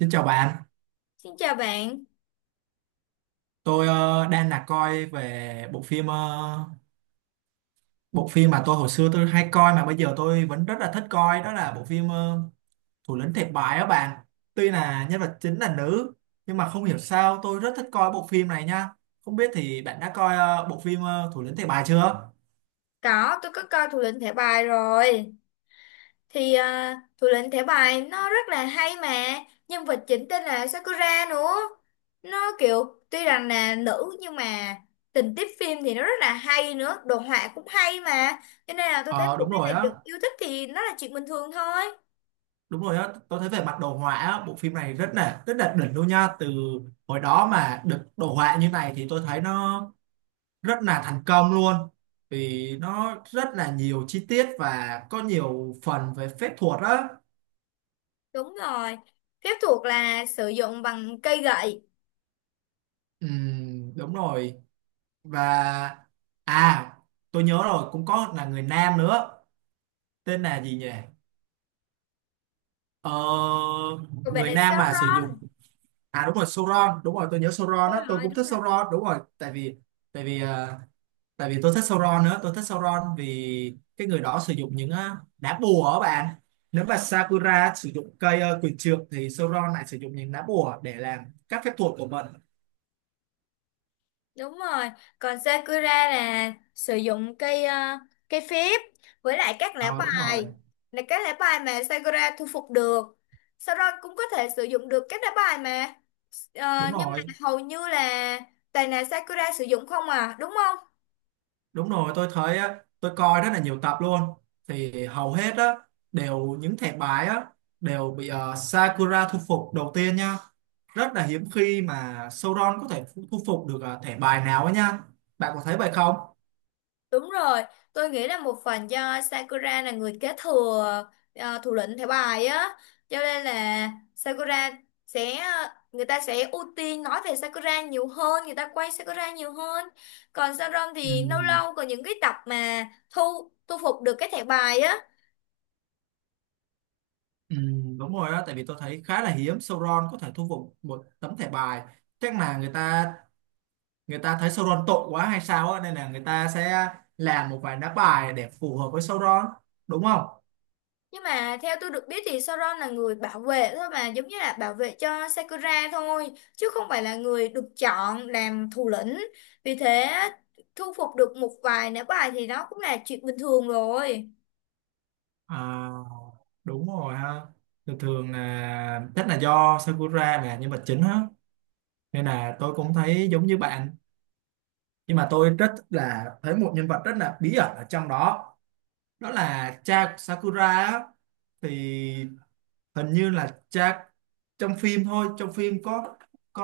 Xin chào bạn, Xin chào bạn. tôi đang là coi về bộ phim bộ phim mà tôi hồi xưa hay coi mà bây giờ tôi vẫn rất là thích coi, đó là bộ phim Thủ lĩnh thiệt bài á bạn. Tuy là nhân vật chính là nữ nhưng mà không hiểu sao tôi rất thích coi bộ phim này nha. Không biết thì bạn đã coi bộ phim Thủ lĩnh thiệt bài chưa? Có, tôi có coi Thủ lĩnh thẻ bài rồi. Thủ lĩnh thẻ bài nó rất là hay mà. Nhân vật chính tên là Sakura nữa. Nó kiểu tuy rằng là nữ nhưng mà tình tiết phim thì nó rất là hay nữa. Đồ họa cũng hay mà. Cho nên là tôi thấy Ờ bộ phim này được yêu thích thì nó là chuyện bình thường thôi. đúng rồi á, tôi thấy về mặt đồ họa á, bộ phim này rất là đỉnh luôn nha. Từ hồi đó mà được đồ họa như này thì tôi thấy nó rất là thành công luôn vì nó rất là nhiều chi tiết và có nhiều phần về phép thuật á. Đúng rồi. Phép thuật là sử dụng bằng cây gậy. Đúng rồi. Và à, tôi nhớ rồi, cũng có là người nam nữa, tên là gì nhỉ, ờ, Còn bạn người là nam mà sử dụng, Sauron. à đúng rồi, Sauron, đúng rồi, tôi nhớ Sauron Đúng á, tôi rồi, cũng đúng thích rồi. Sauron, đúng rồi. Tại vì tại vì ờ, tại vì tôi thích Sauron nữa, tôi thích Sauron vì cái người đó sử dụng những đá bùa ở bạn. Nếu mà Sakura sử dụng cây quyền trượng thì Sauron lại sử dụng những đá bùa để làm các phép thuật của mình. Đúng rồi, còn Sakura là sử dụng cây phép với lại các lá Ờ đúng rồi, bài, là các lá bài mà Sakura thu phục được. Sau đó cũng có thể sử dụng được các lá bài mà. Đúng Nhưng mà rồi, hầu như là toàn là Sakura sử dụng không à, đúng không? đúng rồi, tôi thấy á, tôi coi rất là nhiều tập luôn, thì hầu hết á, đều những thẻ bài á đều bị Sakura thu phục đầu tiên nha. Rất là hiếm khi mà Sauron có thể thu thu phục được thẻ bài nào ấy nha, bạn có thấy vậy không? Đúng rồi, tôi nghĩ là một phần do Sakura là người kế thừa thủ lĩnh thẻ bài á, cho nên là Sakura sẽ, người ta sẽ ưu tiên nói về Sakura nhiều hơn, người ta quay Sakura nhiều hơn. Còn Sharon Ừ. thì lâu lâu có những cái tập mà thu thu phục được cái thẻ bài á. Ừ, đúng rồi đó, tại vì tôi thấy khá là hiếm Sauron có thể thu phục một tấm thẻ bài. Chắc là người ta thấy Sauron tội quá hay sao á, nên là người ta sẽ làm một vài đá bài để phù hợp với Sauron, đúng không? Nhưng mà theo tôi được biết thì Sauron là người bảo vệ thôi, mà giống như là bảo vệ cho Sakura thôi chứ không phải là người được chọn làm thủ lĩnh. Vì thế thu phục được một vài nữ bài thì nó cũng là chuyện bình thường rồi. À, đúng rồi ha, thường thường là chắc là do Sakura là nhân vật chính á, nên là tôi cũng thấy giống như bạn. Nhưng mà tôi rất là thấy một nhân vật rất là bí ẩn ở trong đó, đó là cha của Sakura á. Thì hình như là cha, trong phim thôi, trong phim có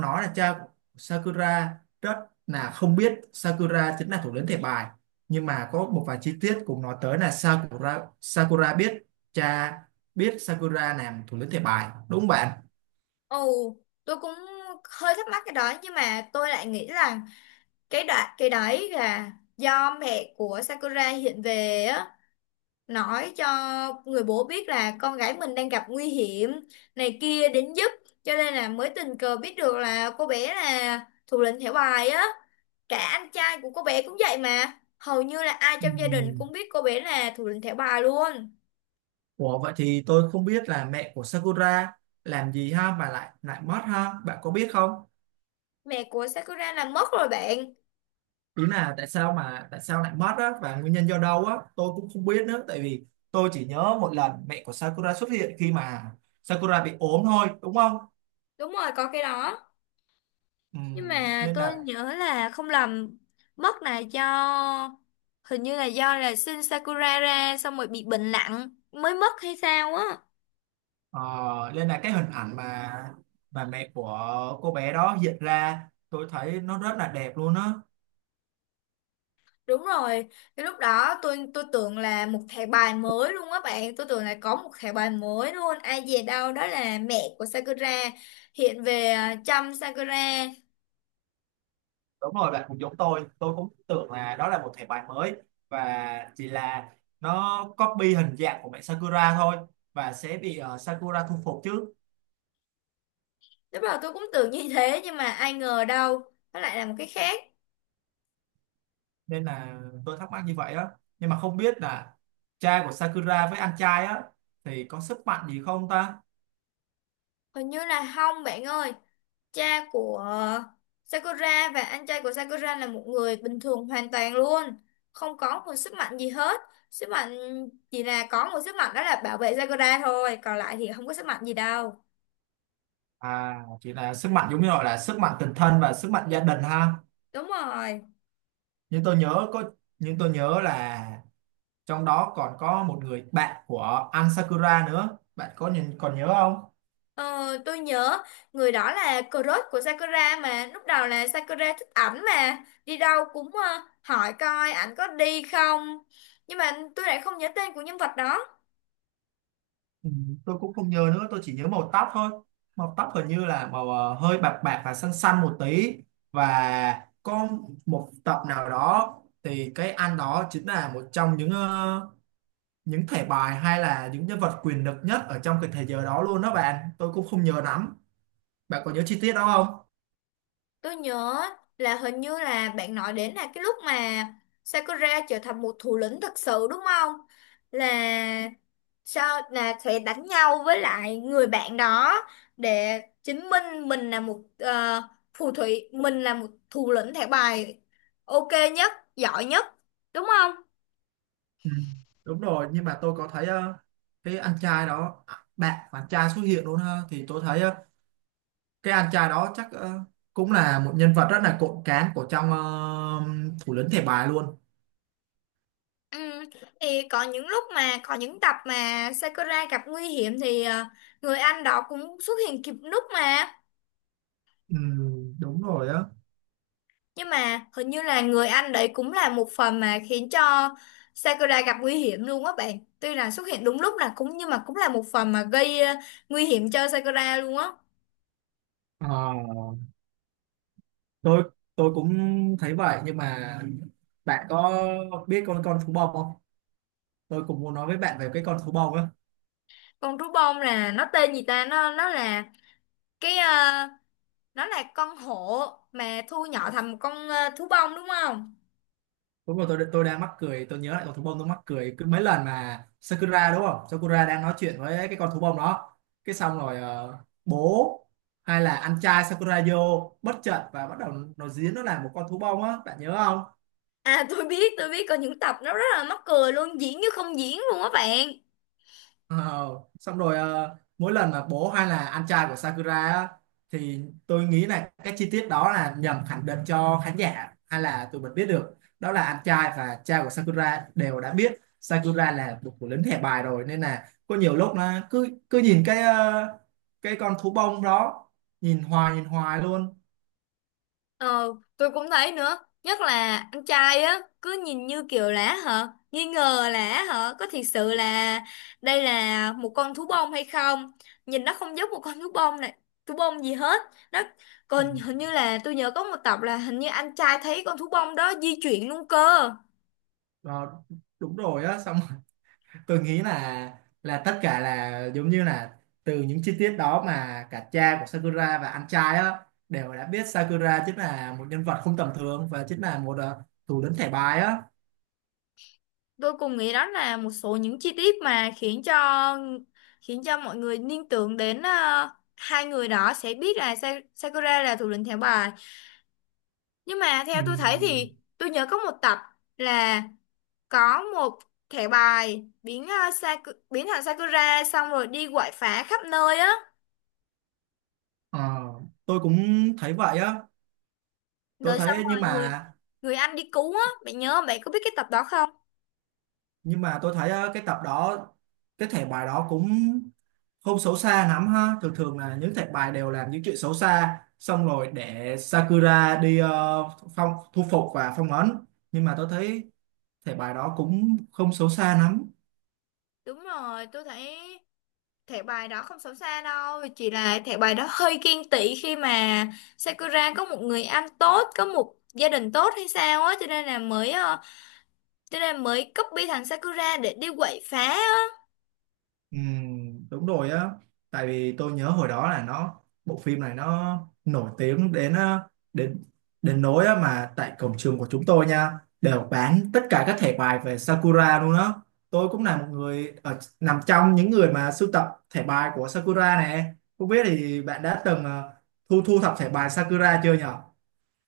nói là cha của Sakura rất là không biết Sakura chính là thủ lĩnh thẻ bài. Nhưng mà có một vài chi tiết cũng nói tới là Sakura Sakura biết, cha biết Sakura làm thủ lĩnh thẻ bài, đúng không bạn? Ồ, tôi cũng hơi thắc mắc cái đó nhưng mà tôi lại nghĩ là cái đấy là do mẹ của Sakura hiện về á, nói cho người bố biết là con gái mình đang gặp nguy hiểm này kia đến giúp, cho nên là mới tình cờ biết được là cô bé là thủ lĩnh thẻ bài á, cả anh trai của cô bé cũng vậy mà hầu như là ai trong gia đình Ừm. cũng biết cô bé là thủ lĩnh thẻ bài luôn. Ủa vậy thì tôi không biết là mẹ của Sakura làm gì ha mà lại lại mất ha, bạn có biết không? Mẹ của Sakura là mất rồi bạn. Đúng là tại sao mà tại sao lại mất á, và nguyên nhân do đâu á, tôi cũng không biết nữa. Tại vì tôi chỉ nhớ một lần mẹ của Sakura xuất hiện khi mà Sakura bị ốm thôi đúng không? Đúng rồi có cái đó. Nhưng mà Nên tôi là nhớ là không lầm, mất là do hình như là do là Shin Sakura ra xong rồi bị bệnh nặng mới mất hay sao á. ờ, nên là cái hình ảnh mà mẹ của cô bé đó hiện ra, tôi thấy nó rất là đẹp luôn á. Đúng rồi, cái lúc đó tôi tưởng là một thẻ bài mới luôn á bạn, tôi tưởng là có một thẻ bài mới luôn, ai dè đâu đó là mẹ của Sakura hiện về à, chăm Sakura. Đúng rồi, bạn cũng giống tôi cũng tưởng là đó là một thẻ bài mới và chỉ là nó copy hình dạng của mẹ Sakura thôi, và sẽ bị Sakura thu phục chứ. Lúc đầu tôi cũng tưởng như thế nhưng mà ai ngờ đâu, nó lại là một cái khác. Nên là tôi thắc mắc như vậy á, nhưng mà không biết là cha của Sakura với anh trai á thì có sức mạnh gì không ta? Hình như là không bạn ơi, cha của à, Sakura và anh trai của Sakura là một người bình thường hoàn toàn luôn, không có một sức mạnh gì hết. Sức mạnh chỉ là có một sức mạnh, đó là bảo vệ Sakura thôi, còn lại thì không có sức mạnh gì đâu. À, chỉ là sức mạnh giống như gọi là sức mạnh tình thân và sức mạnh gia đình ha. Đúng rồi. Nhưng tôi nhớ có, nhưng tôi nhớ là trong đó còn có một người bạn của anh Sakura nữa, bạn có nhìn còn nhớ không? Ờ, tôi nhớ người đó là crush của Sakura mà. Lúc đầu là Sakura thích ảnh mà. Đi đâu cũng hỏi coi ảnh có đi không. Nhưng mà tôi lại không nhớ tên của nhân vật đó. Ừ, tôi cũng không nhớ nữa, tôi chỉ nhớ màu tóc thôi, màu tóc hình như là màu hơi bạc bạc và xanh xanh một tí. Và có một tập nào đó thì cái anh đó chính là một trong những những thẻ bài hay là những nhân vật quyền lực nhất ở trong cái thế giới đó luôn đó bạn, tôi cũng không nhớ lắm, bạn có nhớ chi tiết đó không? Tôi nhớ là hình như là bạn nói đến là cái lúc mà Sakura trở thành một thủ lĩnh thật sự đúng không? Là sao là sẽ đánh nhau với lại người bạn đó để chứng minh mình là một phù thủy, mình là một thủ lĩnh thẻ bài ok nhất, giỏi nhất, đúng không? Ừ, đúng rồi, nhưng mà tôi có thấy cái anh trai đó à, bạn bạn trai xuất hiện luôn ha, thì tôi thấy cái anh trai đó chắc cũng là một nhân vật rất là cộm cán của trong thủ lĩnh thẻ bài luôn. Ừ. Thì có những lúc mà có những tập mà Sakura gặp nguy hiểm thì người anh đó cũng xuất hiện kịp lúc mà. Ừ, đúng rồi á. Nhưng mà hình như là người anh đấy cũng là một phần mà khiến cho Sakura gặp nguy hiểm luôn á bạn. Tuy là xuất hiện đúng lúc là cũng nhưng mà cũng là một phần mà gây nguy hiểm cho Sakura luôn á. Ờ, tôi tôi cũng thấy vậy, nhưng mà bạn có biết con thú bông không? Tôi cũng muốn nói với bạn về cái con thú bông á. Con thú bông là nó tên gì ta? Nó là cái ờ, nó là con hổ mà thu nhỏ thành một con thú bông đúng không? Đúng rồi, tôi đang mắc cười, tôi nhớ lại con thú bông tôi mắc cười, cứ mấy lần mà Sakura đúng không? Sakura đang nói chuyện với cái con thú bông đó. Cái xong rồi bố hay là anh trai Sakura vô bất chợt và bắt đầu nó diễn nó là một con thú bông á, bạn nhớ không? À tôi biết có những tập nó rất là mắc cười luôn, diễn như không diễn luôn á bạn. Ờ, xong rồi mỗi lần mà bố hay là anh trai của Sakura á, thì tôi nghĩ là cái chi tiết đó là nhằm khẳng định cho khán giả hay là tụi mình biết được đó là anh trai và cha của Sakura đều đã biết Sakura là một của lính thẻ bài rồi. Nên là có nhiều lúc nó cứ cứ nhìn cái cái con thú bông đó, nhìn hoài luôn. Ờ, tôi cũng thấy nữa. Nhất là anh trai á, cứ nhìn như kiểu là hả, nghi ngờ là hả, có thiệt sự là đây là một con thú bông hay không? Nhìn nó không giống một con thú bông này, thú bông gì hết. Nó Ừ. còn hình như là tôi nhớ có một tập là hình như anh trai thấy con thú bông đó di chuyển luôn cơ. Ờ, đúng rồi á. Xong tôi nghĩ là tất cả là giống như là từ những chi tiết đó mà cả cha của Sakura và anh trai á đều đã biết Sakura chính là một nhân vật không tầm thường và chính là một thủ lĩnh thẻ bài á. Tôi cùng nghĩ đó là một số những chi tiết mà khiến cho mọi người liên tưởng đến hai người đó sẽ biết là Sakura là thủ lĩnh thẻ bài. Nhưng mà theo tôi thấy Ừm, thì tôi nhớ có một tập là có một thẻ bài biến thành Sakura xong rồi đi quậy phá khắp nơi á, ờ, tôi cũng thấy vậy á. Tôi rồi xong thấy nhưng rồi người mà, người anh đi cứu á, bạn nhớ không? Bạn có biết cái tập đó không? nhưng mà tôi thấy cái tập đó, cái thẻ bài đó cũng không xấu xa lắm ha. Thường thường là những thẻ bài đều làm những chuyện xấu xa xong rồi để Sakura đi phong thu phục và phong ấn, nhưng mà tôi thấy thể bài đó cũng không xấu xa lắm. Đúng rồi, tôi thấy thẻ bài đó không xấu xa đâu, chỉ là thẻ bài đó hơi ghen tị khi mà Sakura có một người anh tốt, có một gia đình tốt hay sao á, cho nên là cho nên là mới copy thằng Sakura để đi quậy phá ờ, Đúng rồi á, tại vì tôi nhớ hồi đó là nó bộ phim này nó nổi tiếng đến đến đến nỗi á mà tại cổng trường của chúng tôi nha đều bán tất cả các thẻ bài về Sakura luôn đó. Tôi cũng là một người ở, nằm trong những người mà sưu tập thẻ bài của Sakura này. Không biết thì bạn đã từng thu thu thập thẻ bài Sakura chưa nhỉ?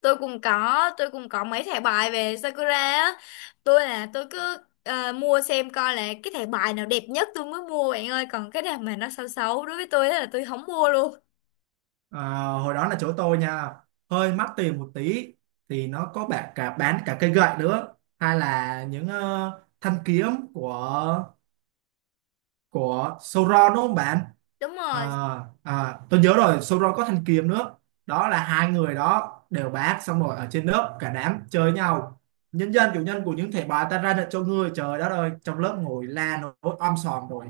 tôi cũng có mấy thẻ bài về Sakura á. Tôi là tôi cứ mua xem coi là cái thẻ bài nào đẹp nhất tôi mới mua bạn ơi, còn cái nào mà nó xấu xấu đối với tôi á là tôi không mua luôn. À, hồi đó là chỗ tôi nha, hơi mắc tiền một tí, thì nó có bạn cả bán cả cây gậy nữa hay là những thanh kiếm của của Sauron đúng không bạn? Đúng À, rồi, à, tôi nhớ rồi, Sauron có thanh kiếm nữa, đó là hai người đó đều bán. Xong rồi ở trên lớp cả đám chơi nhau, nhân dân chủ nhân của những thẻ bài ta ra lệnh cho ngươi, trời đất ơi, trong lớp ngồi la nổi om sòm rồi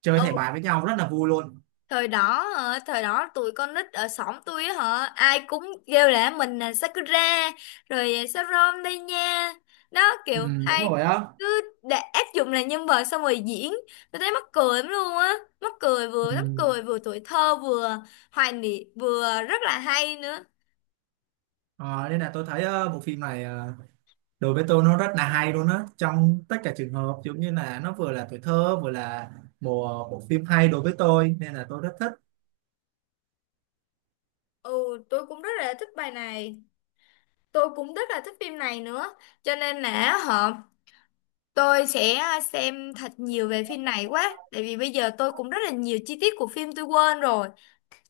chơi thẻ bài với nhau rất là vui luôn. thời đó hả, thời đó tụi con nít ở xóm tôi á hả ai cũng kêu là mình là Sakura, rồi Sarom đây nha. Đó Ừ, kiểu đúng ai rồi á. cứ để áp dụng là nhân vật xong rồi diễn, tôi thấy mắc cười lắm luôn á. mắc cười vừa Ừ. mắc cười vừa tuổi thơ vừa hoài niệm vừa rất là hay nữa. Ờ, nên là tôi thấy bộ phim này đối với tôi nó rất là hay luôn á, trong tất cả trường hợp giống như là nó vừa là tuổi thơ vừa là một bộ phim hay đối với tôi, nên là tôi rất thích. Ừ, tôi cũng rất là thích bài này, tôi cũng rất là thích phim này nữa, cho nên là họ. Tôi sẽ xem thật nhiều về phim này quá, tại vì bây giờ tôi cũng rất là nhiều chi tiết của phim tôi quên rồi.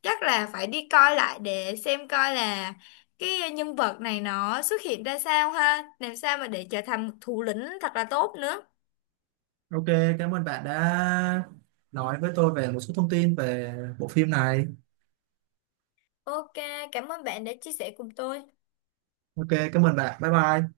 Chắc là phải đi coi lại để xem coi là cái nhân vật này nó xuất hiện ra sao ha, làm sao mà để trở thành một thủ lĩnh thật là tốt nữa. Ok, cảm ơn bạn đã nói với tôi về một số thông tin về bộ phim này. Ok, cảm ơn bạn đã chia sẻ cùng tôi. Ok, cảm ơn bạn, bye bye.